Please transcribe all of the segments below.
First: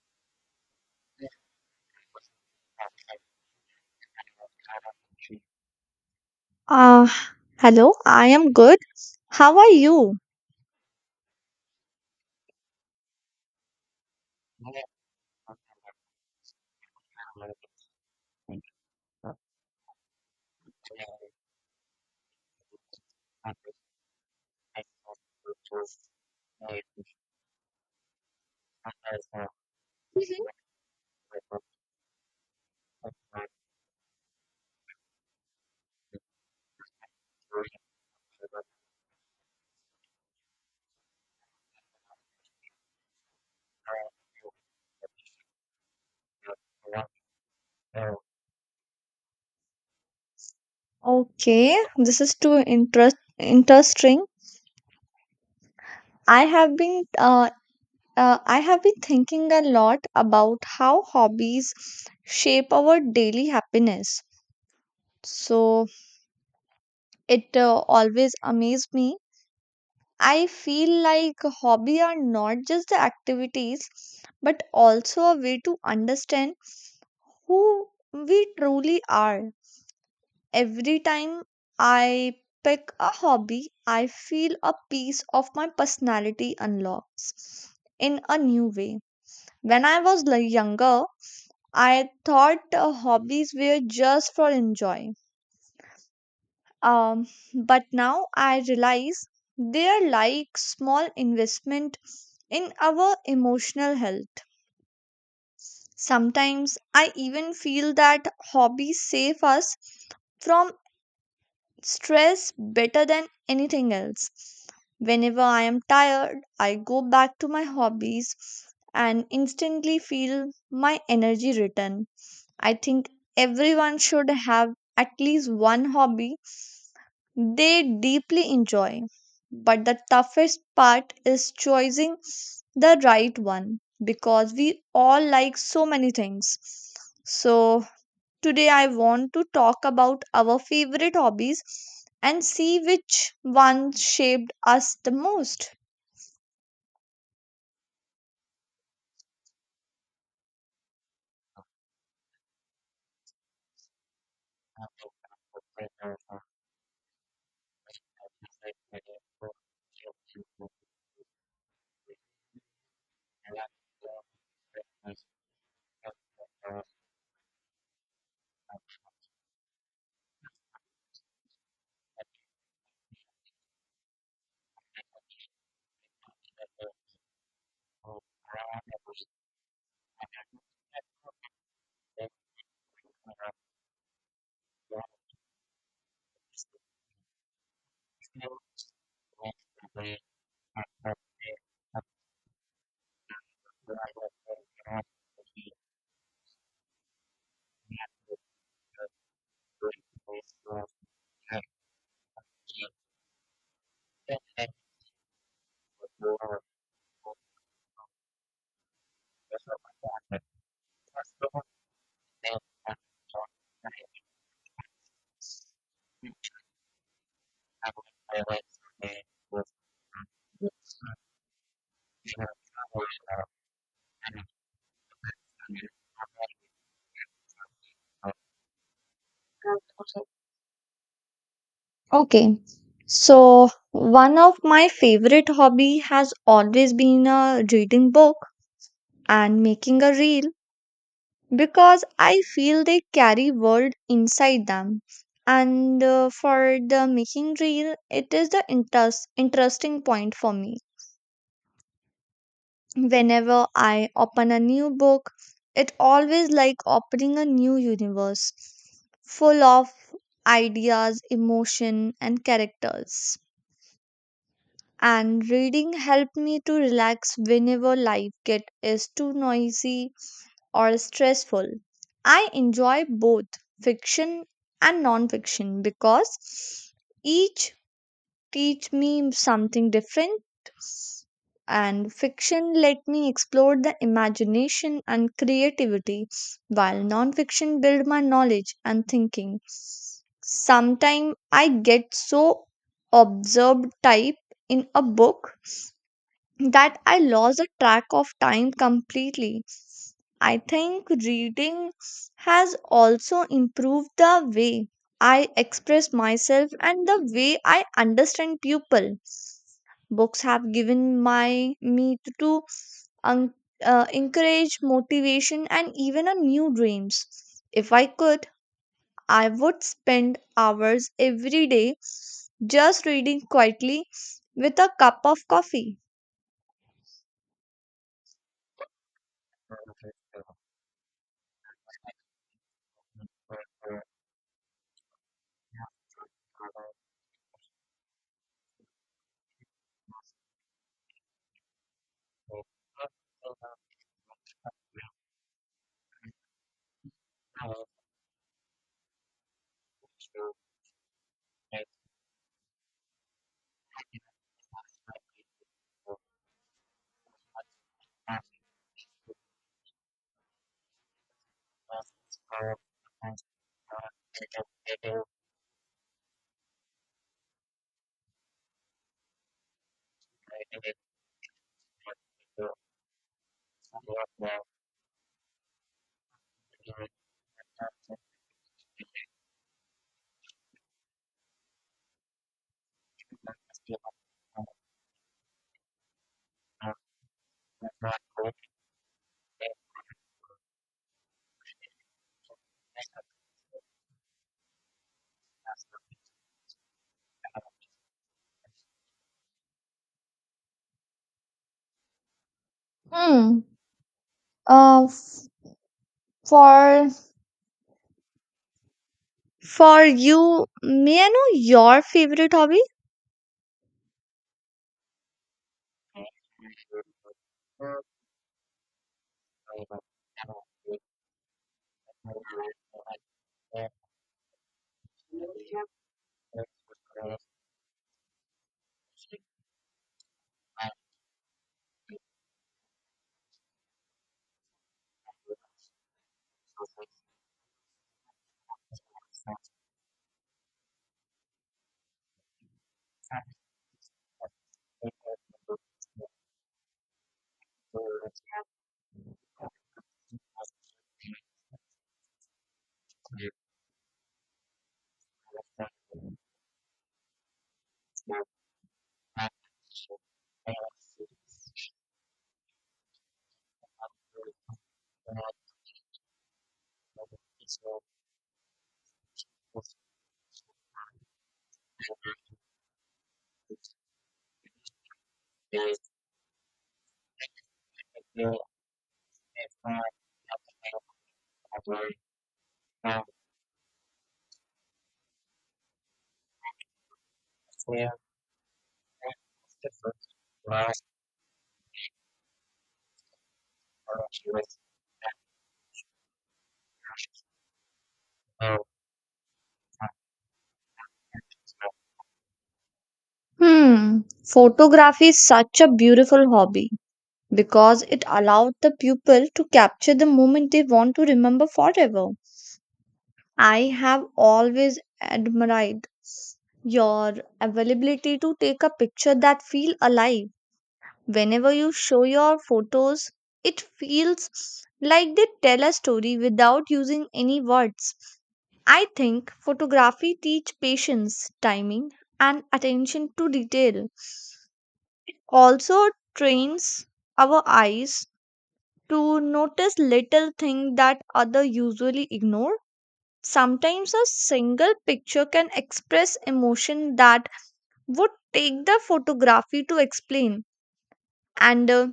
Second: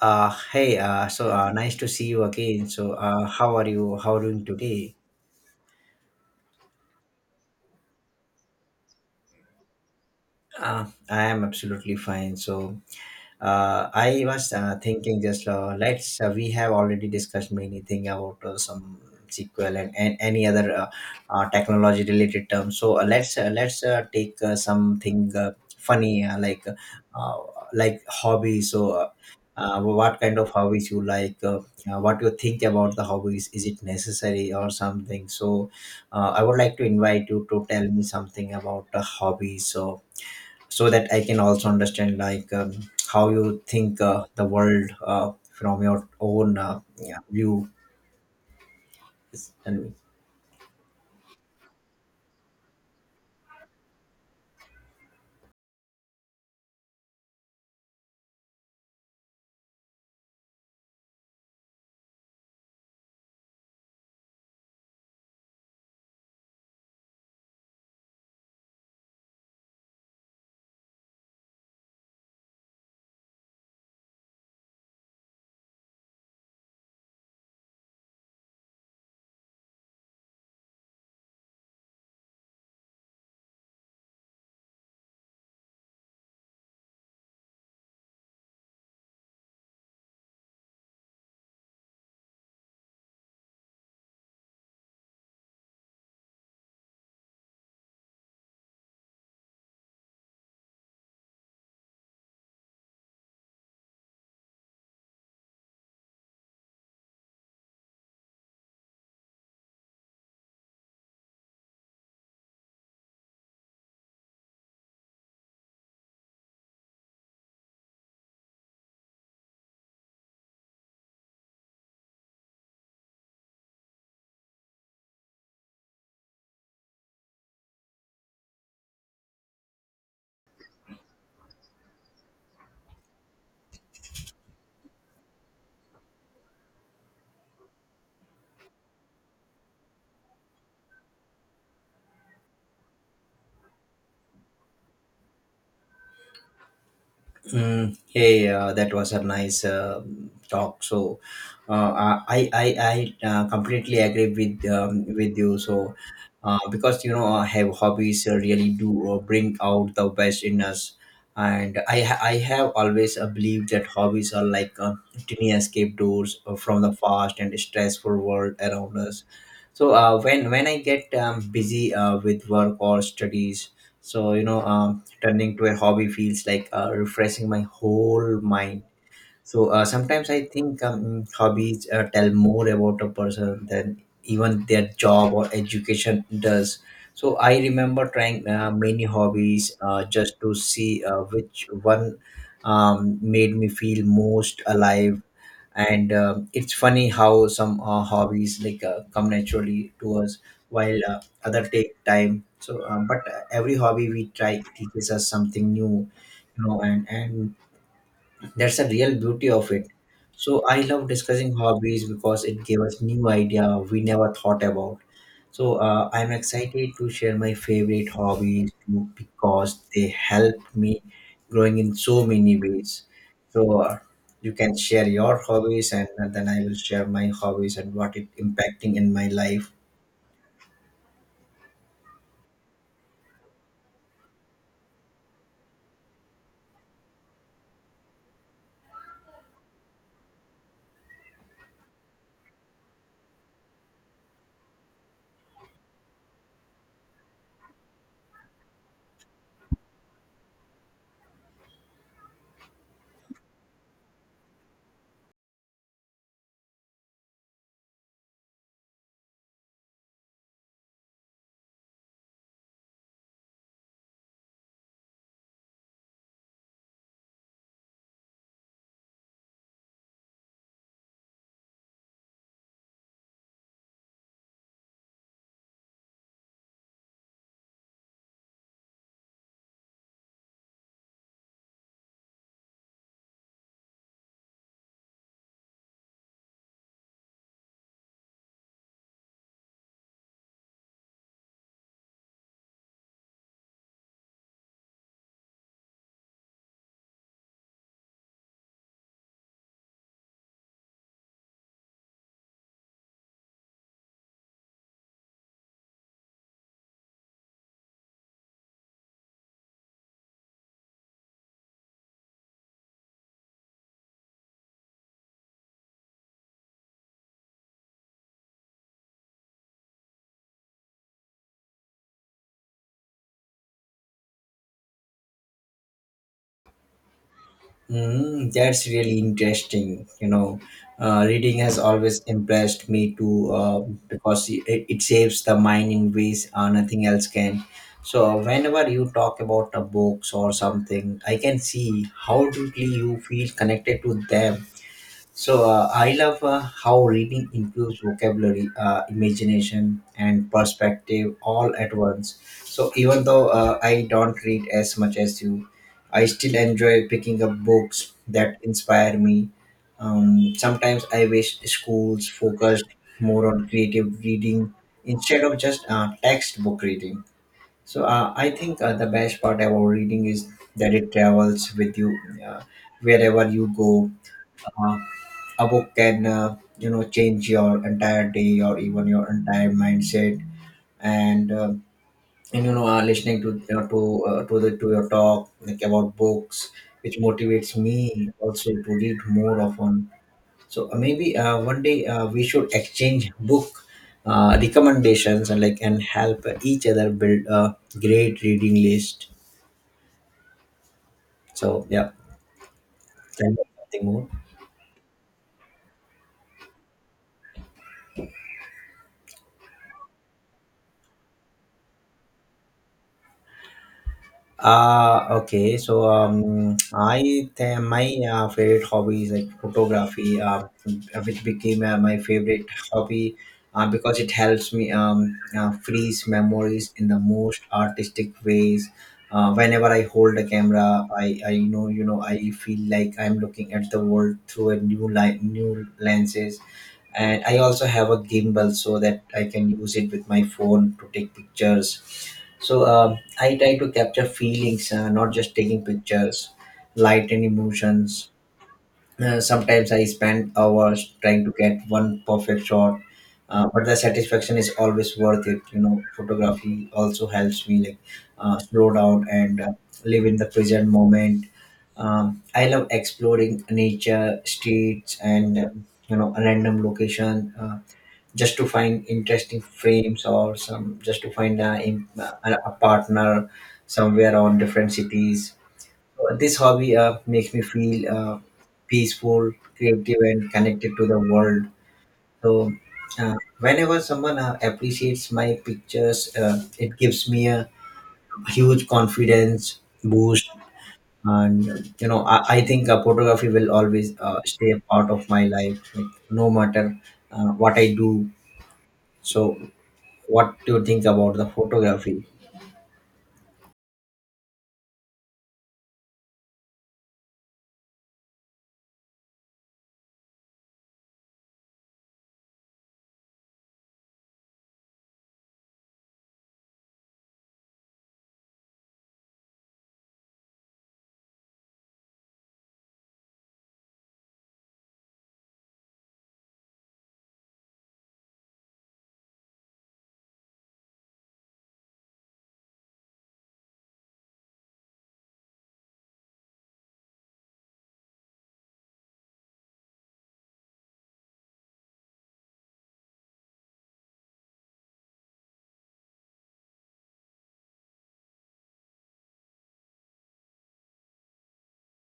Hey, so, nice to see you again. So, how are you? How are you doing today? Uh, Hello, I am good. How are you? I am absolutely fine. So, I was thinking, just let's we have already discussed many thing about some SQL and any other technology related terms. So, let's take something funny, uh, like hobby. So, what kind Mhm. of hobbies you like? What you think about the hobbies? Is it necessary or something? So I would like to invite you to tell me something about a hobby. So that I can also understand, like, how you think the world from your own, yeah, view. And Okay, this is too interesting. I have been uh, I have been thinking a lot about how hobbies shape our daily happiness. So it always amazed me. I feel like hobby are not just the activities, but also a way to understand who we truly are. Every time I pick a hobby, I feel a piece of my personality unlocks in a new way. When I was younger, I thought hobbies were just for enjoy. Um, but now I realize they are like small investment in our emotional health. Sometimes I even feel that hobbies save us from stress better than anything else. Whenever I am tired, I go back to my hobbies and instantly feel my energy return. I think everyone should have at least one hobby they deeply enjoy. But the toughest part is choosing the right one because we all like so many things. So, today, I want to talk about our favorite hobbies and see which one shaped us the most. mm, hey, that was a nice talk. So, uh, I I, I completely agree with, with you. So, because, you know, I have hobbies really do bring out the best in us, and I have always believed that hobbies are like tiny escape doors from the fast and stressful world around us. So, when I get busy with work or studies, so, you know. Turning to a hobby feels like refreshing my whole mind. So sometimes I think hobbies tell more about a person than even their job or education does. So I remember trying many hobbies just to see which one made me feel most alive, and it's funny how some hobbies like come naturally to us while other take time, so but every hobby we try teaches us something new, you know, and that's the real beauty of it. So I love discussing hobbies because it gave us new idea we never thought about. So I'm excited to share my favorite hobbies too, because they help me growing in so many ways. So you can share your hobbies, and then I will share my hobbies and what it impacting in my life. Okay, so one of my favorite hobby has always been a reading book and making a reel because I feel they carry world inside them. And for the making reel, it is the interesting point for me whenever I open a new book, it always like opening a new universe full of ideas, emotion and characters. And reading helped me to relax whenever life get is too noisy or stressful. I enjoy both fiction and non-fiction because each teach me something different. And fiction let me explore the imagination and creativity, while non-fiction build my knowledge and thinking. Sometimes I get so absorbed type in a book that I lost the track of time completely. I think reading has also improved the way I express myself and the way I understand people. Books have given my me to un- encourage motivation and even a new dreams. If I could, I would spend hours every day just reading quietly with a cup of coffee. Mm, that's really interesting. You know, reading has always impressed me too, because it saves the mind in ways nothing else can. So, whenever you talk about the books or something, I can see how deeply you feel connected to them. So I love how reading improves vocabulary, imagination, and perspective all at once. So even though I don't read as much as you, I still enjoy picking up books that inspire me. Sometimes I wish schools focused more on creative reading instead of just textbook reading. So I think the best part about reading is that it travels with you uh, wherever you go. uh, a book can, you know, change your entire day or even your entire mindset. And uh, and, you know, listening, to you know, to the to your talk, like about books, which motivates me also to read more often. So maybe one day we should exchange book recommendations, and, like, and help each other build a great reading list. So yeah, tell me Hmm. something more. Uh, f- for for you, may I know your favorite hobby? Okay. So, my favorite hobby is like photography, which became my favorite hobby because it helps me, freeze memories in the most artistic ways. Whenever I hold a camera, I know, you know, I feel like I'm looking at the world through a new light, new lenses. And I also have a gimbal so that I can use it with my phone to take pictures. So, I try to capture feelings, not just taking pictures, light and emotions. Sometimes I spend hours trying to get one perfect shot, but the satisfaction is always worth it. You know, photography also helps me, like, slow down and live in the present moment. I love exploring nature, streets, and, you know, a random location, just to find interesting frames, or some, just to find a partner somewhere on different cities. This hobby makes me feel peaceful, creative, and connected to the world. So, whenever someone appreciates my pictures, it gives me a huge confidence boost. And, you know, I think photography will always stay a part of my life, like, no matter what I do. So, what do you think about the photography? Hmm, photography is such a beautiful hobby because it allowed the pupil to capture the moment they want to remember forever. I have always admired your availability to take a picture that feel alive. Whenever you show your photos, it feels like they tell a story without using any words. I think photography teach patience, timing, and attention to detail. Also trains our eyes to notice little things that other usually ignore. Sometimes a single picture can express emotion that would take the photography to explain. And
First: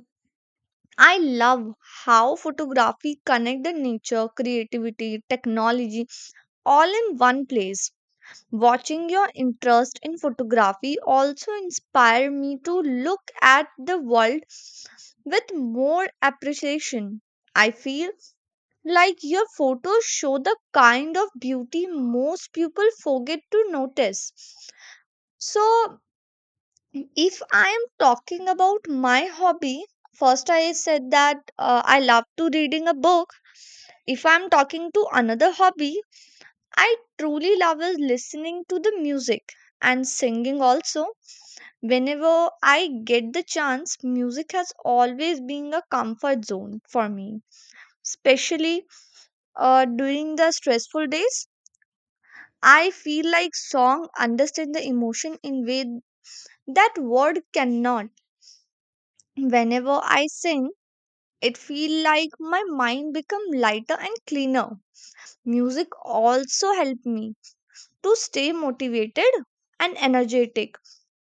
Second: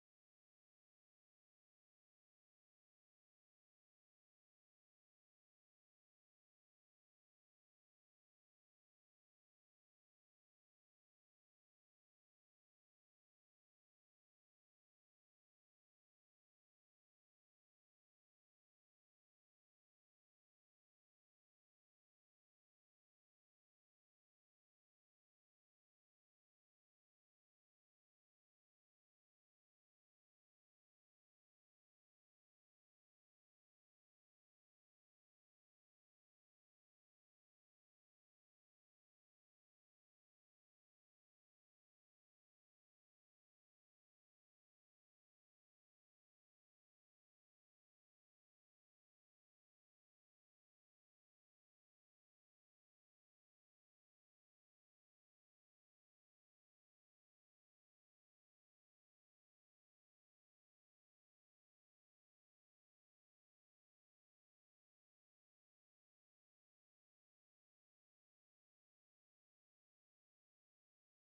I love how photography connect the nature, creativity, technology all in one place. Watching your interest in photography also inspired me to look at the world with more appreciation. I feel like your photos show the kind of beauty most people forget to notice. So, if I am talking about my hobby, first I said that I love to reading a book. If I'm talking to another hobby I truly love, is listening to the music and singing also, whenever I get the chance. Music has always been a comfort zone for me, especially during the stressful days. I feel like song understand the emotion in way that word cannot. Whenever I sing, it feel like my mind become lighter and cleaner. Music also help me to stay motivated and energetic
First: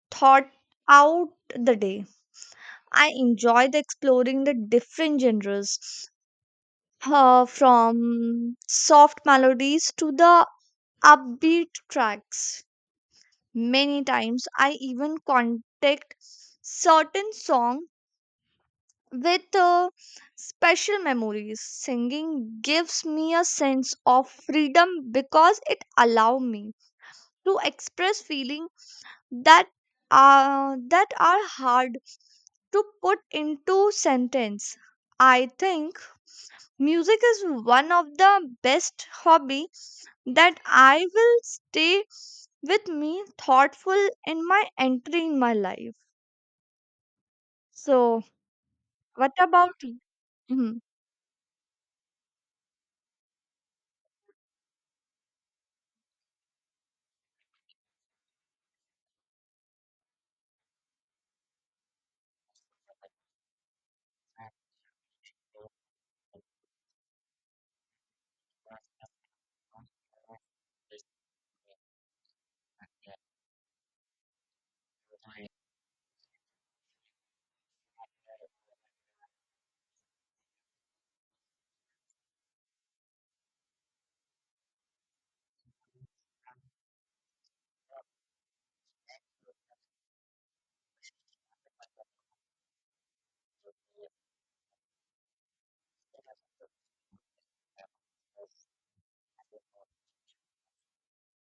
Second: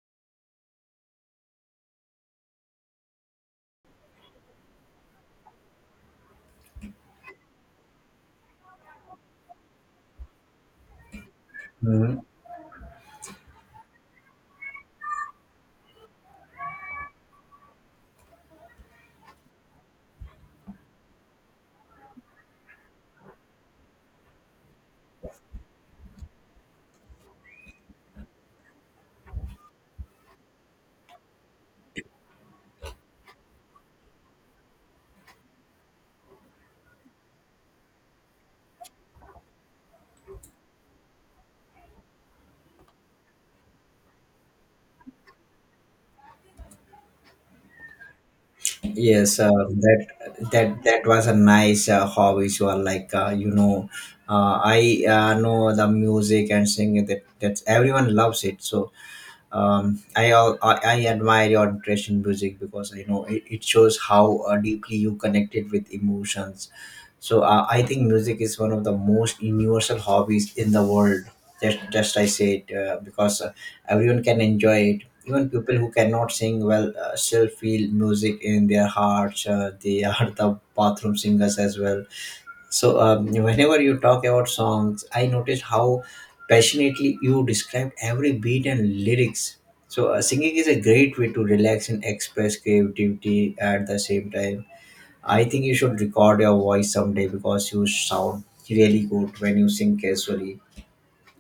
thought out the day. I enjoy the exploring the different genres, from soft melodies to the upbeat Mhm. tracks. Many times I even contact certain songs with special memories. Singing gives me a sense of freedom because it allows me to express feeling that that are hard to put into sentence. I think music is one of the best hobby that I will stay with me thoughtful in my entry in my life. So, what Yes, uh, about you? that that that was a nice hobby. So, like, you know, I know the music and singing. That everyone loves it. So, I I admire your interest music because I know it shows how deeply you connected with emotions. So I think music is one of the most universal hobbies in the world. Just I said, because everyone can enjoy it. Even people who cannot sing well still feel music in their hearts. They are the bathroom singers as well. So, whenever you talk about songs, I noticed how passionately you describe every beat and lyrics. So singing is a great way to relax and express creativity at the same time. I think you should record your voice someday because you sound really good when you sing casually.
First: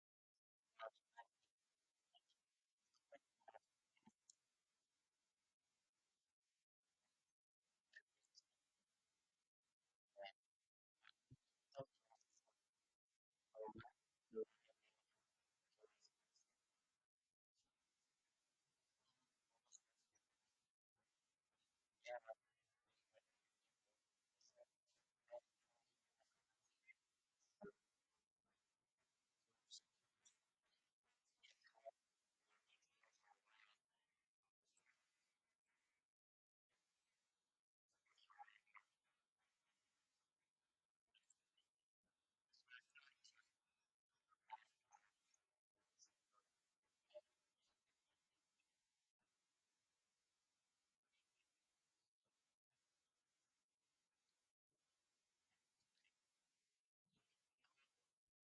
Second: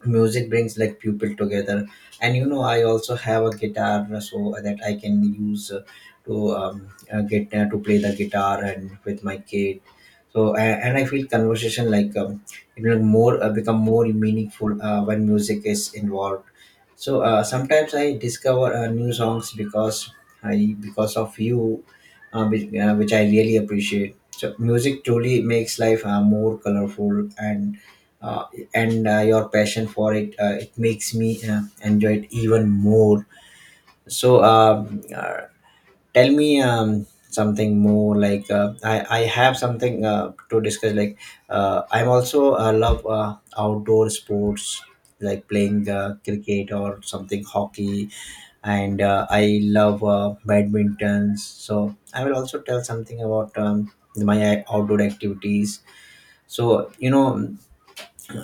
Music brings, like, people together, and, you know, I also have a guitar so that I can use to get to play the guitar and with my kids. And I feel conversation, like, it will more become more meaningful when music is involved. So sometimes I discover new songs because, I, because of you, which I really appreciate. So music truly makes life more colorful, uh, and your passion for it it makes me enjoy it even more. So, tell me, something more, like, I have something to discuss, like, I'm also love outdoor sports, like playing cricket or something, hockey, and I love badminton, so I will also tell something about my outdoor activities. So, you know,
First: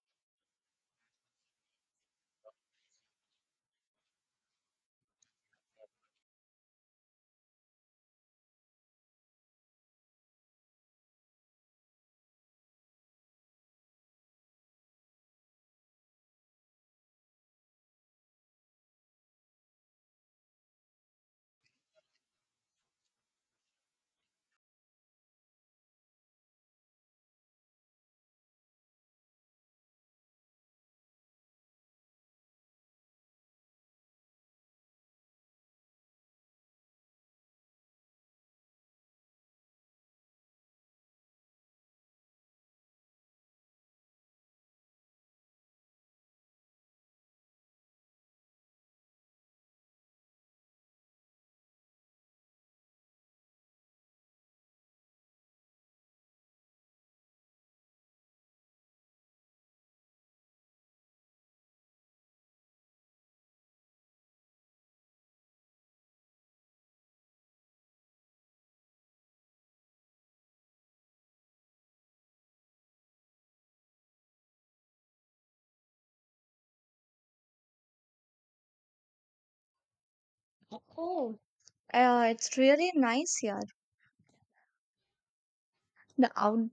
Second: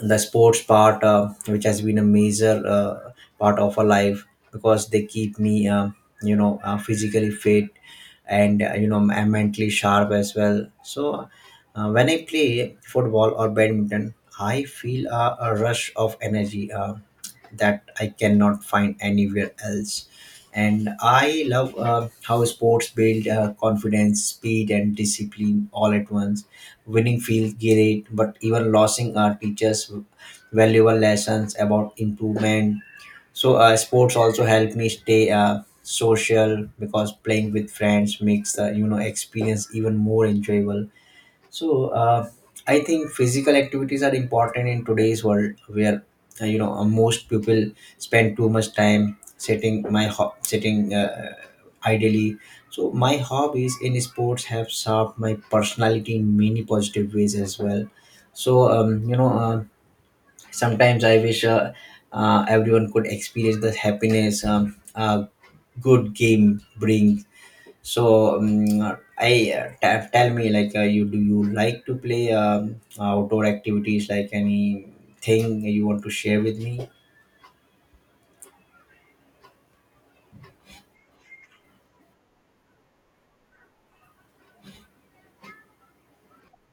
the sports part which has been a major part of our life, because they keep me, physically fit, and you know, I'm mentally sharp as well. So when I play football or badminton, I feel a rush of energy that I cannot find anywhere else. And I love how sports build confidence, speed, and discipline all at once. Winning feels great, but even losing teaches valuable lessons about improvement. So sports also help me stay social, because playing with friends makes the, you know, experience even more enjoyable. So I think physical activities are important in today's world where, most people spend too much time sitting, sitting ideally. So my hobbies in sports have shaped my personality in many positive ways as well. So, sometimes I wish, everyone could experience the happiness a good game brings. So, I tell me, like, you, do you like to play, outdoor activities? Like, anything you want to share with me? Mhm. It's really nice here. The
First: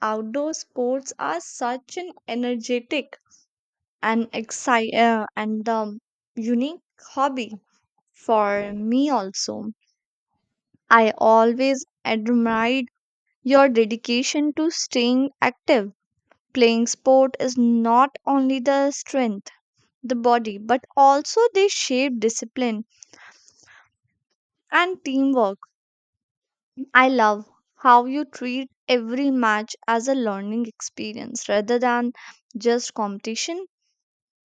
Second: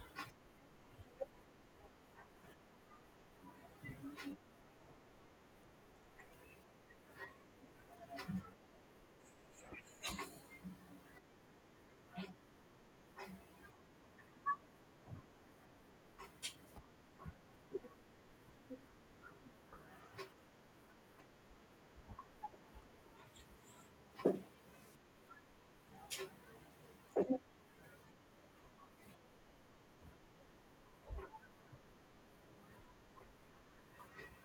outdoor sports are such an energetic and exci and unique hobby for me also. I always admired your dedication to staying active. Playing sport is not only the strength, the body, but also they shape discipline and teamwork. I love how you treat every match as a learning experience rather than just competition.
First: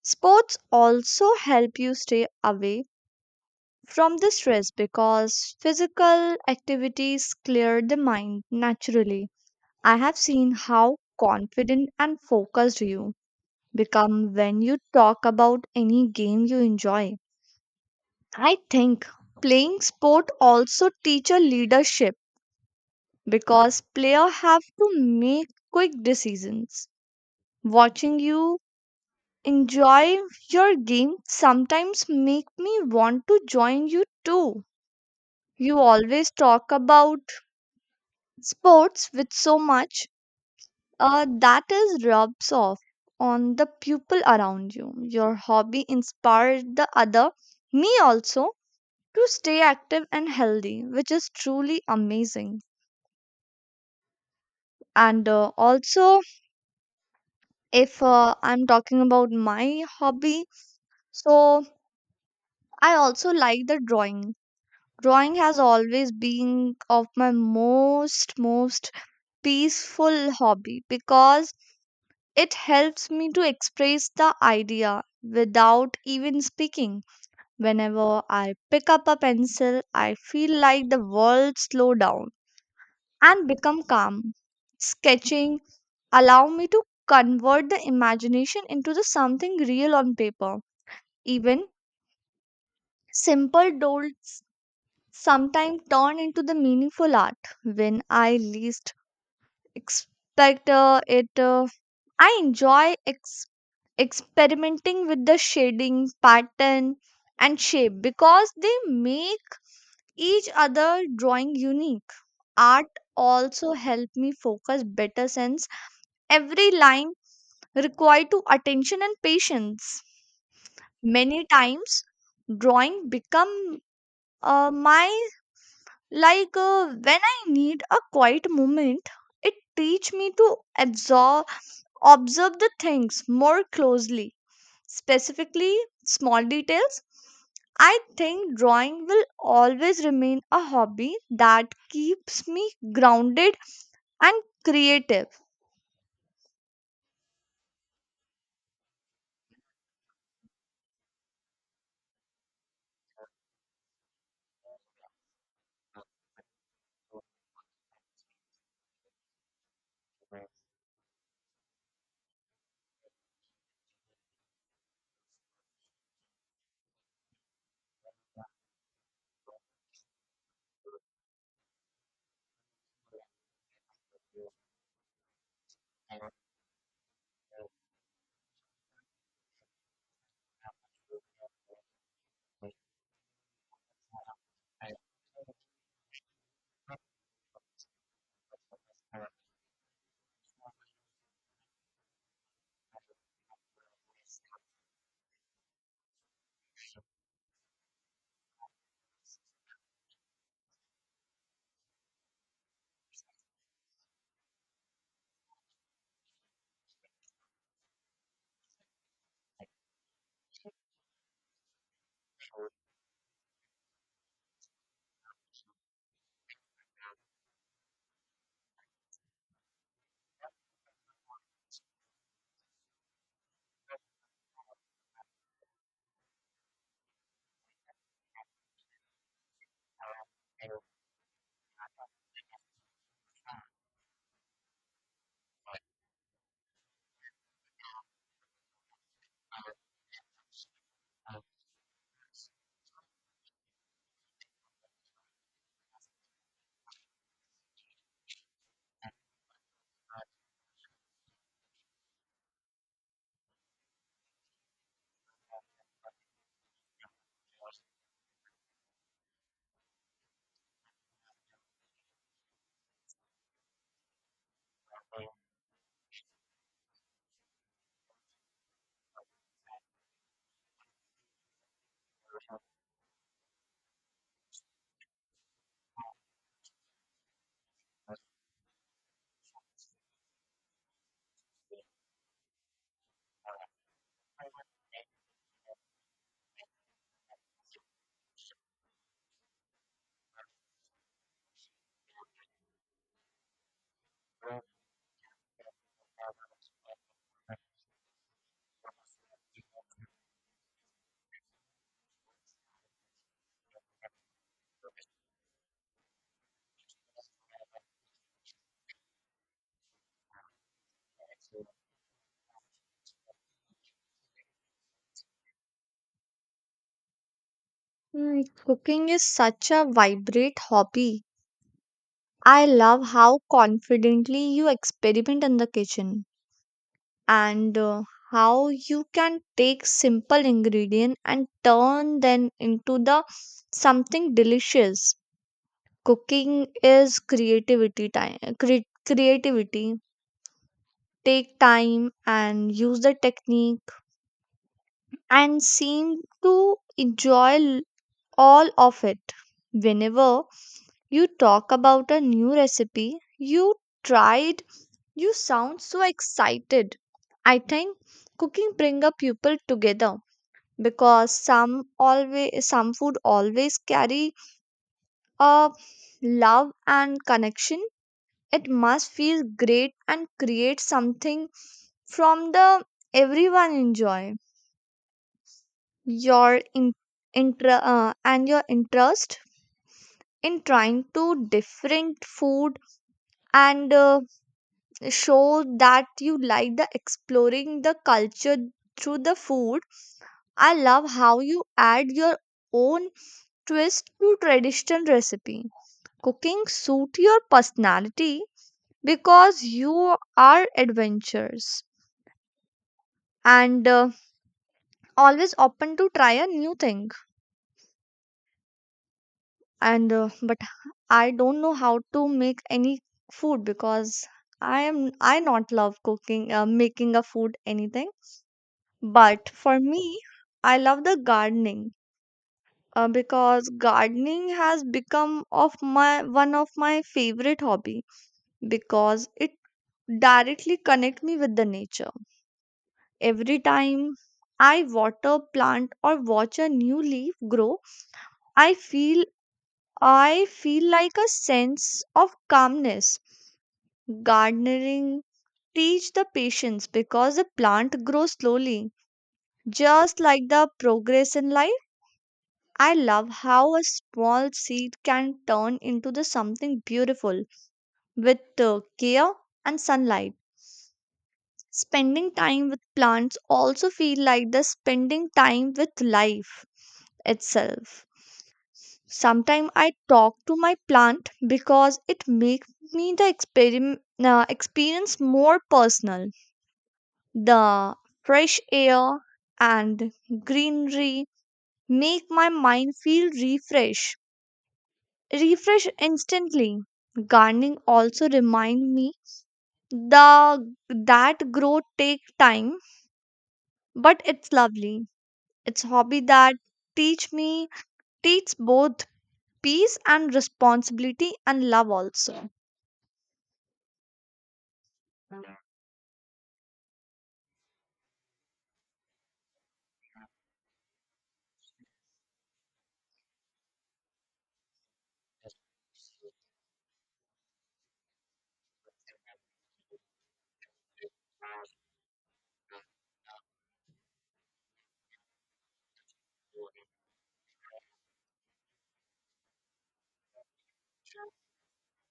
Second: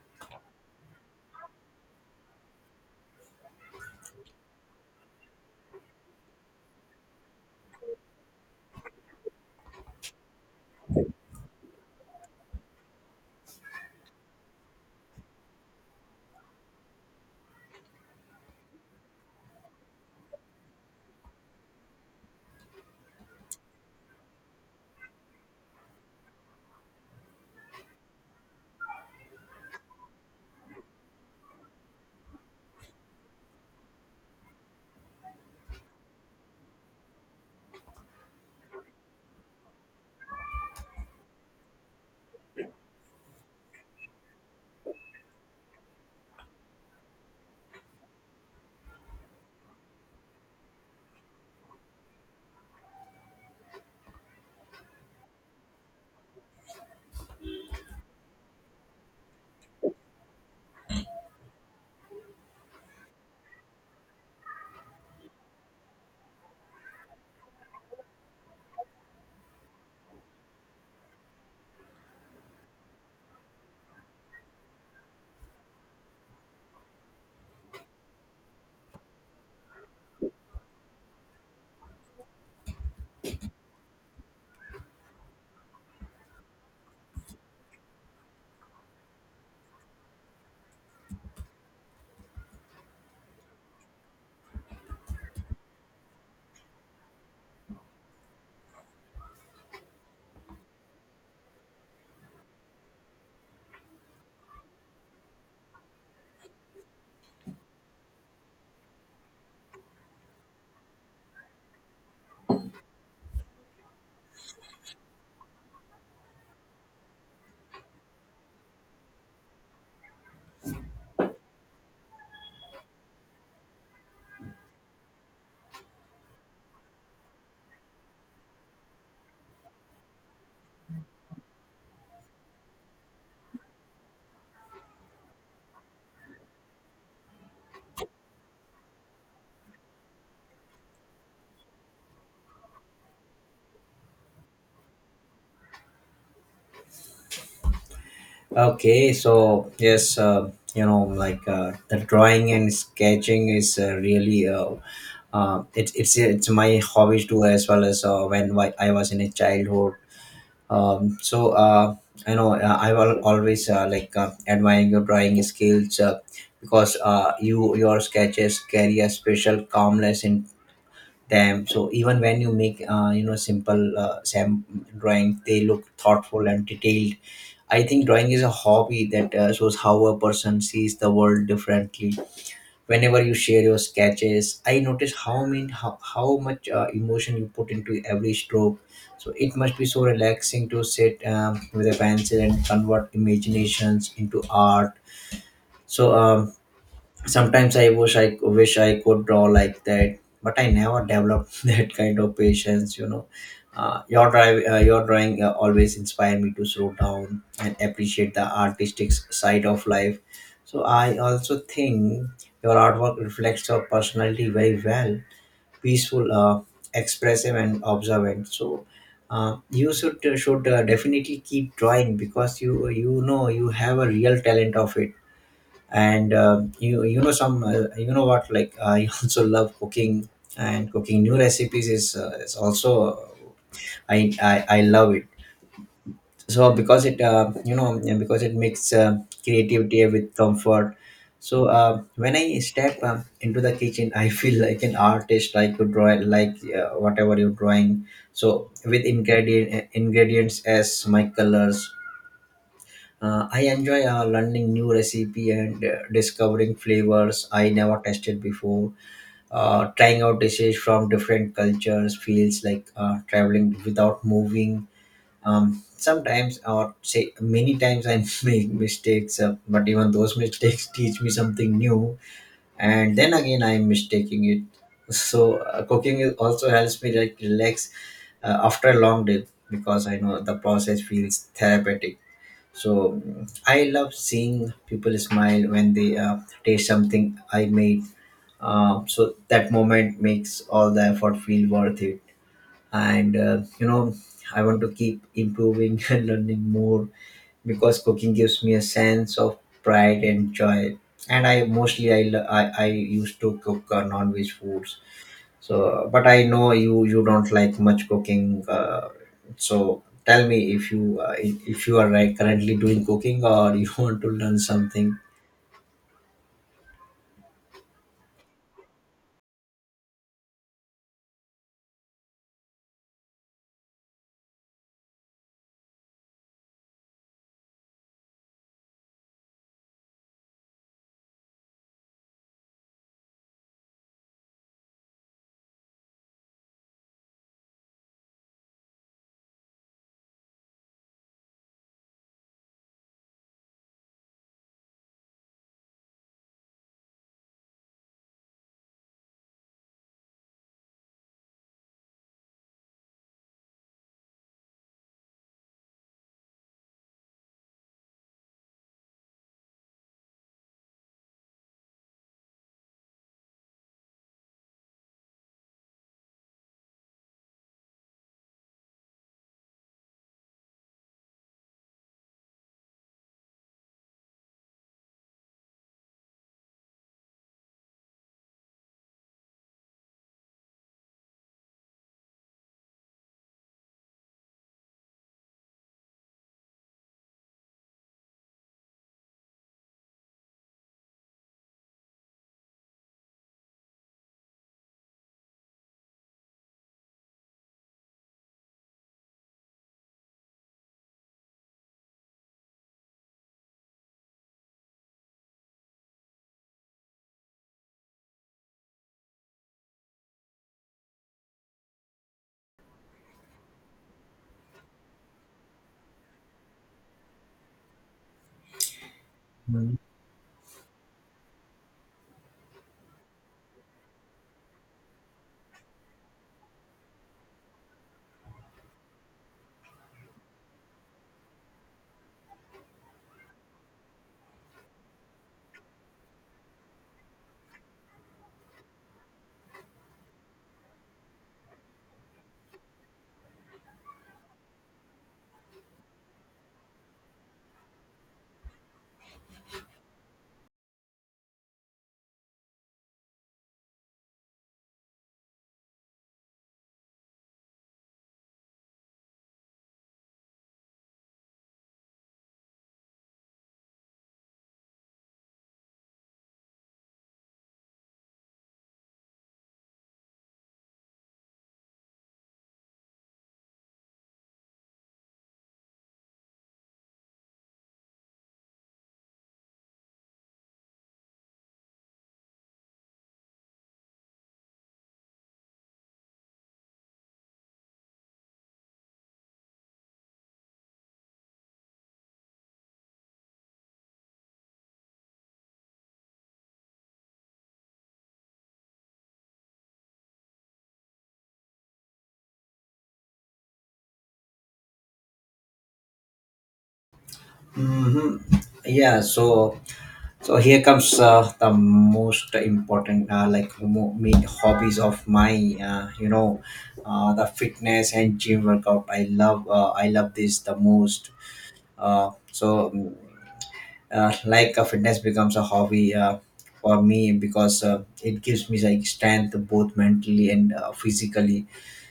Sports also help you stay away from the stress because physical activities clear the mind naturally. I have seen how confident and focused you become when you talk about any game you enjoy. I think playing sport also teaches leadership because player have to make quick decisions. Watching you enjoy your game sometimes make me want to join you too. You always talk about sports with so much that is rubs off on the people around you. Your hobby inspired the other, me also, to stay active and healthy, which is truly amazing. And also, if I'm talking about my hobby, so I also like the drawing. Drawing has always been of my most peaceful hobby because it helps me to express the idea without even speaking. Whenever I pick up a pencil, I feel like the world slow down and become calm. Sketching allow me to convert the imagination into the something real on paper. Even simple dolls sometimes turn into the meaningful art when I least expect it. I enjoy experimenting with the shading, pattern, and shape because they make each other drawing unique. Art also help me focus better since every line require to attention and patience. Many times drawing become my, like when I need a quiet moment, it teach me to absorb observe the things more closely, specifically small details. I think drawing will always remain a hobby that keeps me grounded and creative. Okay, so yes, you know, like, the drawing and sketching is really it's my hobbies too, as well as when I was in a childhood. So, I know I will always like admiring your drawing skills, because, you, your sketches carry a special calmness in them. So even when you make, you know, simple, drawing, they look thoughtful and detailed. I think drawing is a hobby that shows how a person sees the world differently. Whenever you share your sketches, I notice how much emotion you put into every stroke. So it must be so relaxing to sit with a pencil and convert imaginations into art. so um, Sometimes I wish I could draw like that, but I never developed that kind of patience, your drive your drawing always inspired me to slow down and appreciate the side of life. So I also think your artwork reflects your personality very well: peaceful, expressive, and observant. So you should definitely keep drawing because you know you have a real talent of it. And you you know some you know what like I also love cooking, and cooking new recipes is also, I love it. So because it because it makes creativity with comfort. So when I step into the kitchen, I feel like an artist. I could draw like whatever you're drawing, so with ingredients as my colors. I enjoy learning new recipe and discovering flavors I never tested before. Trying out dishes from different cultures feels like traveling without moving. Sometimes, or say many times, I make mistakes, but even those mistakes teach me something new. And then again, I'm mistaking it. So cooking is also helps me like relax after a long day because I know the process feels therapeutic. So mm, I love seeing people smile when they taste something I made. So that moment makes all the effort feel worth it. And you know, I want to keep improving and learning more because cooking gives me a sense of pride and joy. And I mostly I used to cook non-veg foods, so but I know you don't like much cooking. So tell me if you are like currently doing cooking or you want to learn something. Mm, cooking is such a vibrant hobby. I love how confidently you experiment in the kitchen. And how you can take simple ingredient and turn them into the something delicious. Cooking is creativity time creativity, take time and use the technique, and seem to enjoy all of it. Whenever you talk about a new recipe you tried, you sound so excited. I think cooking bring a people together because some food always carry a love and connection. It must feel great and create something from the everyone enjoy. Your in, inter, and your interest in trying to different food, and show that you like the exploring the culture through the food. I love how you add your own twist to traditional recipe. Cooking suit your personality because you are adventurous and always open to try a new thing. And But I don't know how to make any food because I not love cooking, making a food anything. But for me, I love the gardening, because gardening has become of my one of my favorite hobby because it directly connect me with the nature. Every time I water plant or watch a new leaf grow, I feel I feel like a sense of calmness. Gardening teach the patience because the plant grows slowly, just like the progress in life. I love how a small seed can turn into the something beautiful with care and sunlight. Spending time with plants also feel like the spending time with life itself. Sometimes I talk to my plant because it makes me the experience more personal. The fresh air and greenery make my mind feel refreshed, refresh instantly. Gardening also remind me the that growth take time, but it's lovely. It's a hobby that teach me teach both peace and responsibility and love also. Hmm. Yeah. So so here comes the most important, main hobbies of my uh, you know the fitness and gym workout. I love this the most. So like a fitness becomes a hobby for me because it gives me like strength both mentally and physically.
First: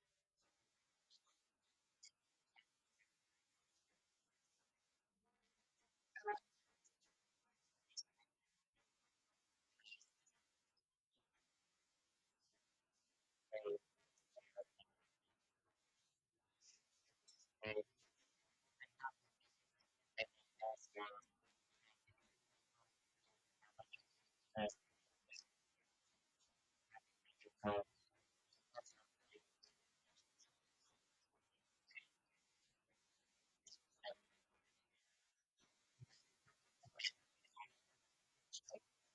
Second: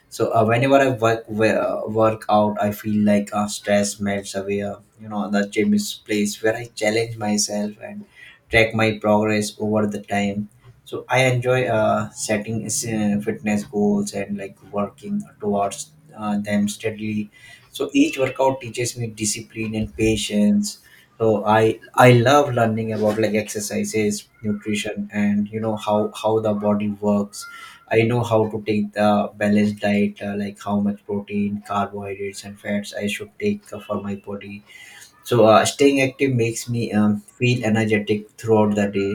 So whenever I work out, I feel like stress melts away. You know, the gym is place where I challenge myself and track my progress over the time. So I enjoy setting fitness goals and like working towards them steadily. So each workout teaches me discipline and patience. So I love learning about like exercises, nutrition, and you know how the body works. I know how to take the balanced diet, like how much protein, carbohydrates, and fats I should take for my body. So staying active makes me feel energetic throughout the day.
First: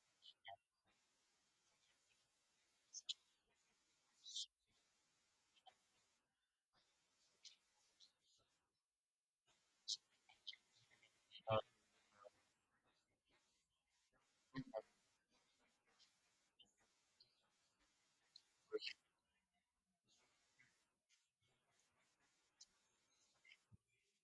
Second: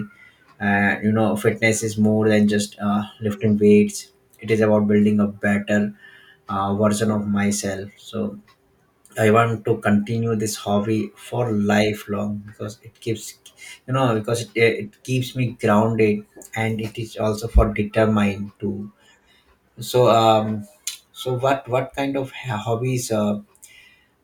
And you know, fitness is more than just lifting weights. It is about building a better version of myself. So I want to continue this hobby for lifelong because it keeps, you know, because it keeps me grounded and it is also for determined to. So, so what kind of hobbies uh,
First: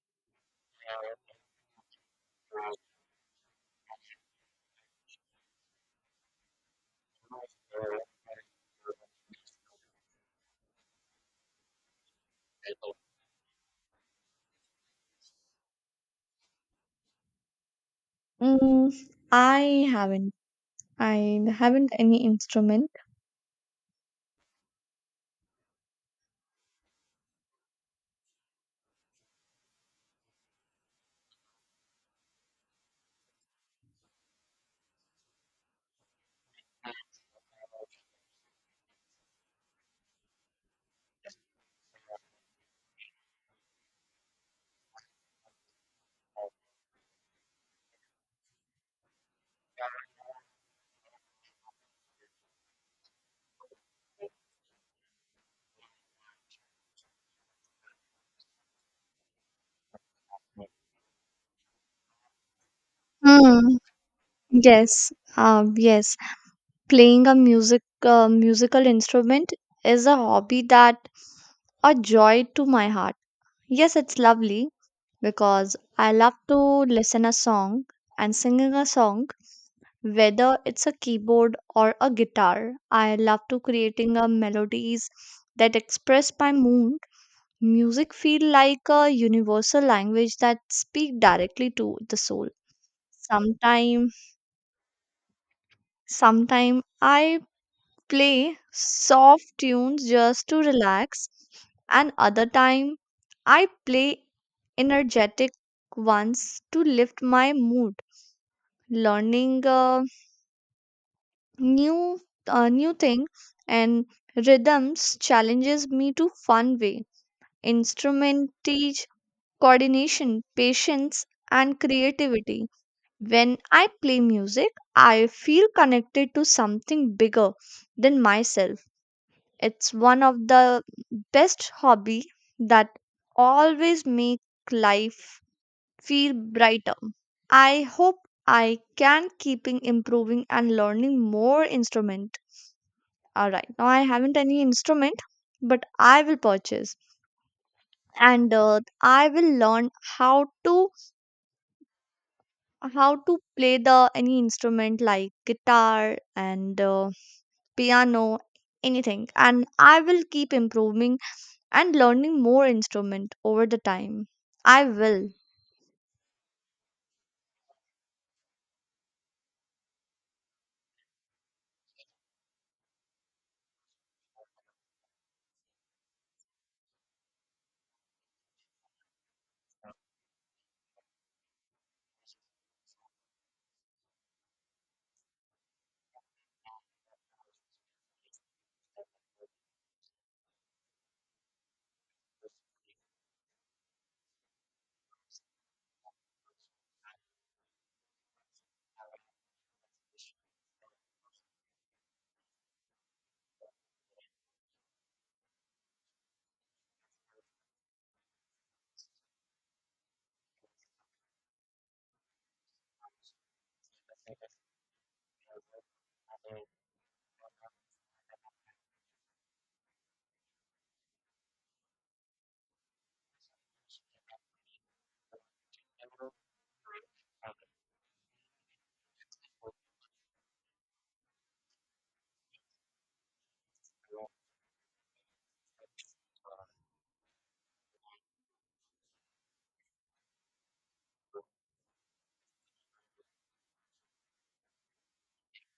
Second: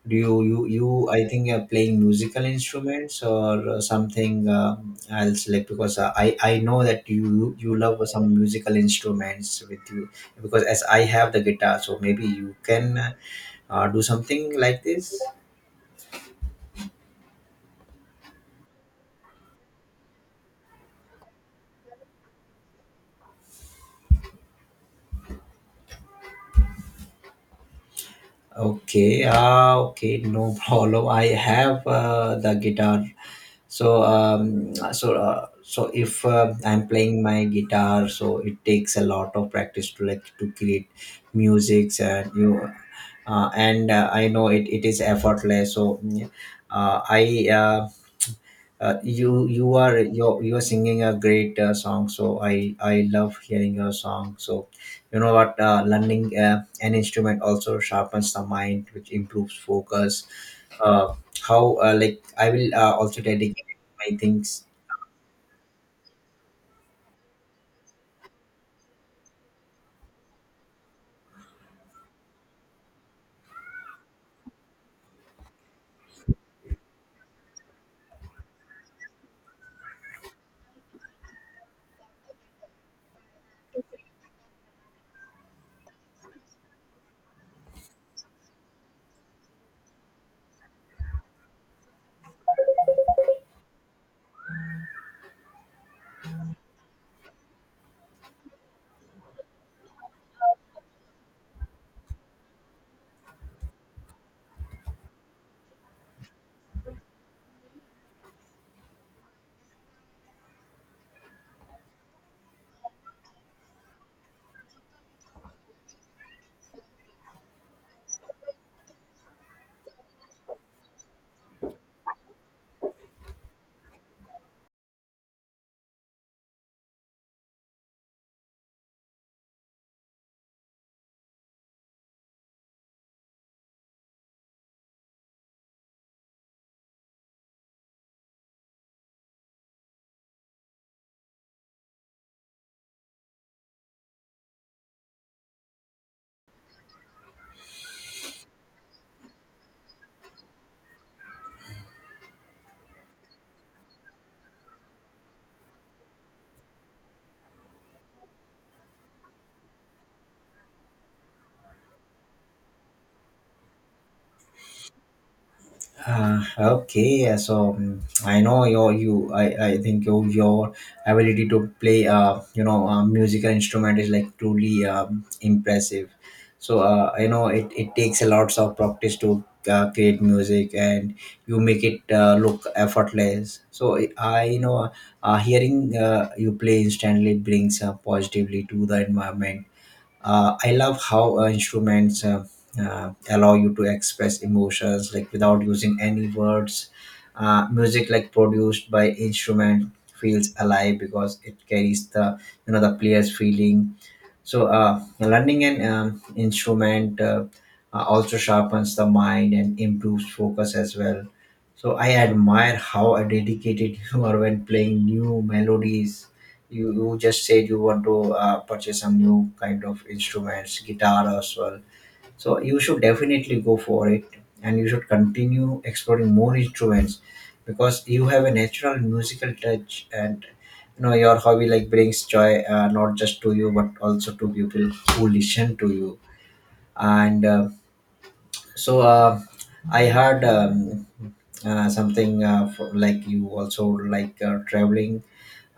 do you you you? I think you're playing musical instruments or something else, like because I know that you love some musical instruments with you, because as I have the guitar, so maybe you can do something like this. Mm, I haven't. I haven't any instrument. Okay, ah, okay, no problem. I have the guitar, so if I'm playing my guitar, so it takes a lot of practice to like to create musics, and you know, and I know it, it is effortless so mm, I you you're singing a great song, so I love hearing your song. So you know what, learning an instrument also sharpens the mind, which improves focus. uh, how like I will also dedicate Hmm. my things. Yes. Yes. Playing a musical instrument is a hobby that a joy to my heart. Yes, it's lovely because I love to listen a song and singing a song. Whether it's a keyboard or a guitar, I love to creating a melodies that express my mood. Music feel like a universal language that speak directly to the soul. Sometime, Sometime I play soft tunes just to relax, and other time I play energetic ones to lift my mood. Learning new new thing and rhythms challenges me to fun way. Instrument teach coordination patience and creativity. When I play music, I feel connected to something bigger than myself. It's one of the best hobby that always make life feel brighter. I hope I can keeping improving and learning more instrument. All right. Now I haven't any instrument, but I will purchase and I will learn how to how to play the any instrument like guitar and piano anything, and I will keep improving and learning more instrument over the time. I will. Okay, yeah, so I know I think your ability to play musical instrument is like truly impressive. So I know it, it takes a lots of practice to create music, and you make it look effortless. So I know hearing you play instantly brings positively to the environment. I love how instruments allow you to express emotions like without using any words. Music like produced by instrument feels alive because it carries the, you know, the player's feeling. So, learning an instrument also sharpens the mind and improves focus as well. So, I admire how dedicated you are when playing new melodies. You just said you want to purchase some new kind of instruments, guitar as well, so you should definitely go for it, and you should continue exploring more instruments because you have a natural musical touch, and you know your hobby like brings joy not just to you but also to people who listen to you. And uh, so uh, I heard something like you also like traveling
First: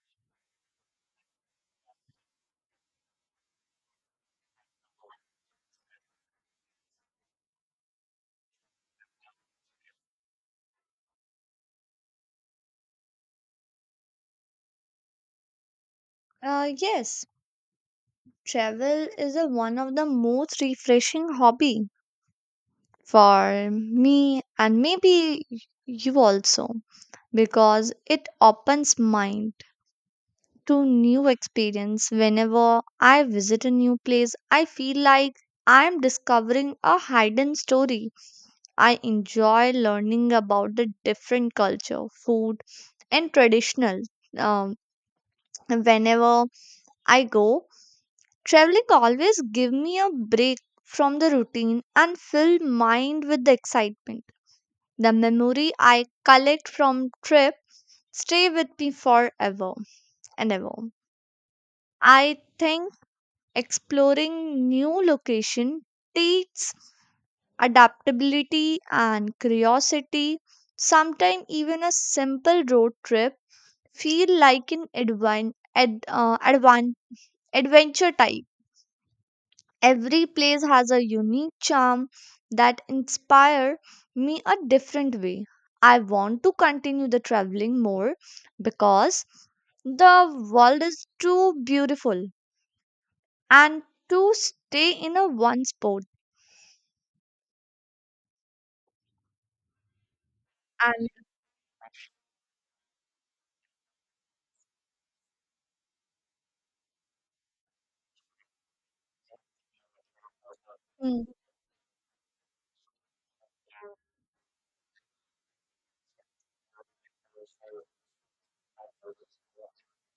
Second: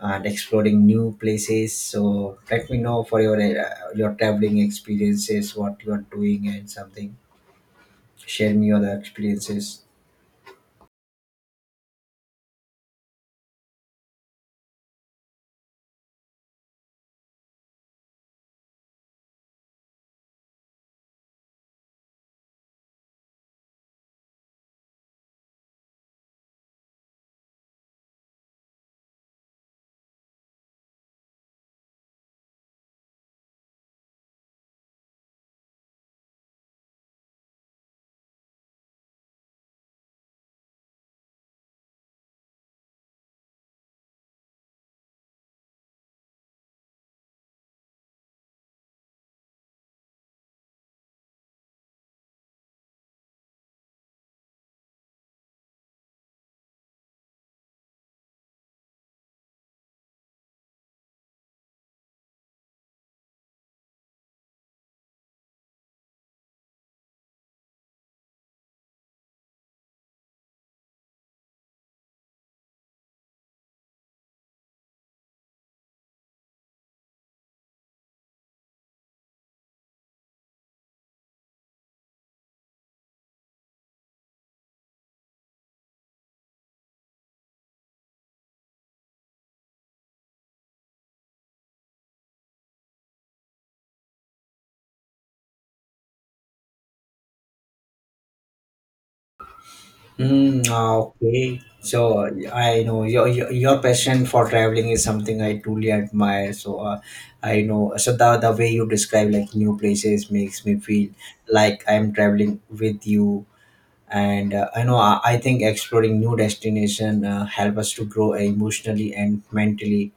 and exploring new places, so let me know for your traveling experiences, what you are doing and something. Share me other experiences. Yes, travel is one of the most refreshing hobby for me, and maybe you also, because it opens mind to new experience. Whenever I visit a new place, I feel like I am discovering a hidden story. I enjoy learning about the different culture food and traditional. um, Whenever I go, traveling always give me a break from the routine and fill mind with the excitement. The memory I collect from trip stay with me forever and ever. I think exploring new location teaches adaptability and curiosity. Sometimes even a simple road trip feel like an adventure type. Every place has a unique charm that inspire me a different way. I want to continue the traveling more because the world is too beautiful and to stay in a one spot. Mm, And ah, okay. So I know your passion for traveling is something I truly admire. So I know so the way you describe like new places makes me feel Mm, like I'm traveling with you. And I know I think exploring new destination help us to grow emotionally and mentally.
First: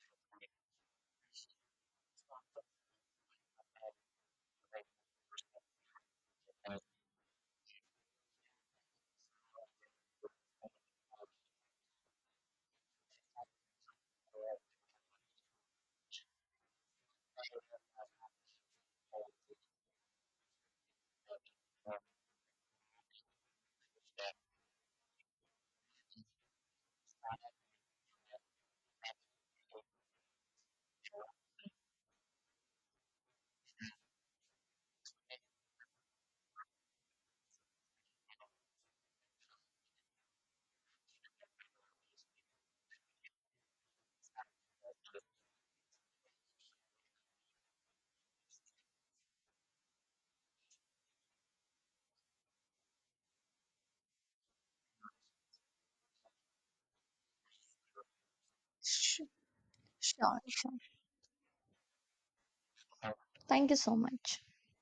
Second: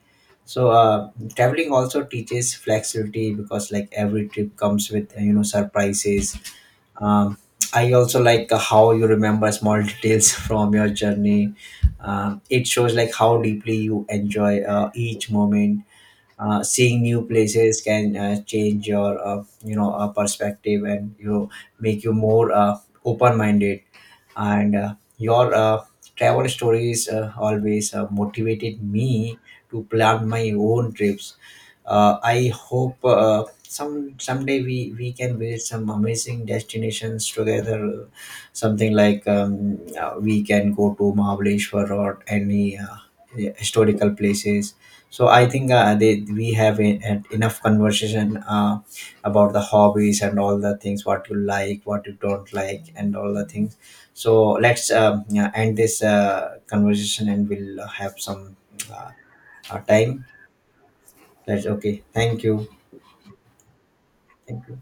So traveling also teaches flexibility because like every trip comes with you know surprises. Um, I also like how you remember small details from your journey. It shows like how deeply you enjoy each moment. Seeing new places can change your perspective, and you know, make you more open-minded. And your travel stories always motivated me to plan my own trips. I hope some someday we can visit some amazing destinations together, something like we can go to Mahabaleshwar or any historical places. So I think we have enough conversation about the hobbies and all the things, what you like, what you don't like and all the things. So let's yeah, end this conversation and we'll have some uh, sh- time. sure, sure, Let's okay, thank you. thank you so much. Thank you.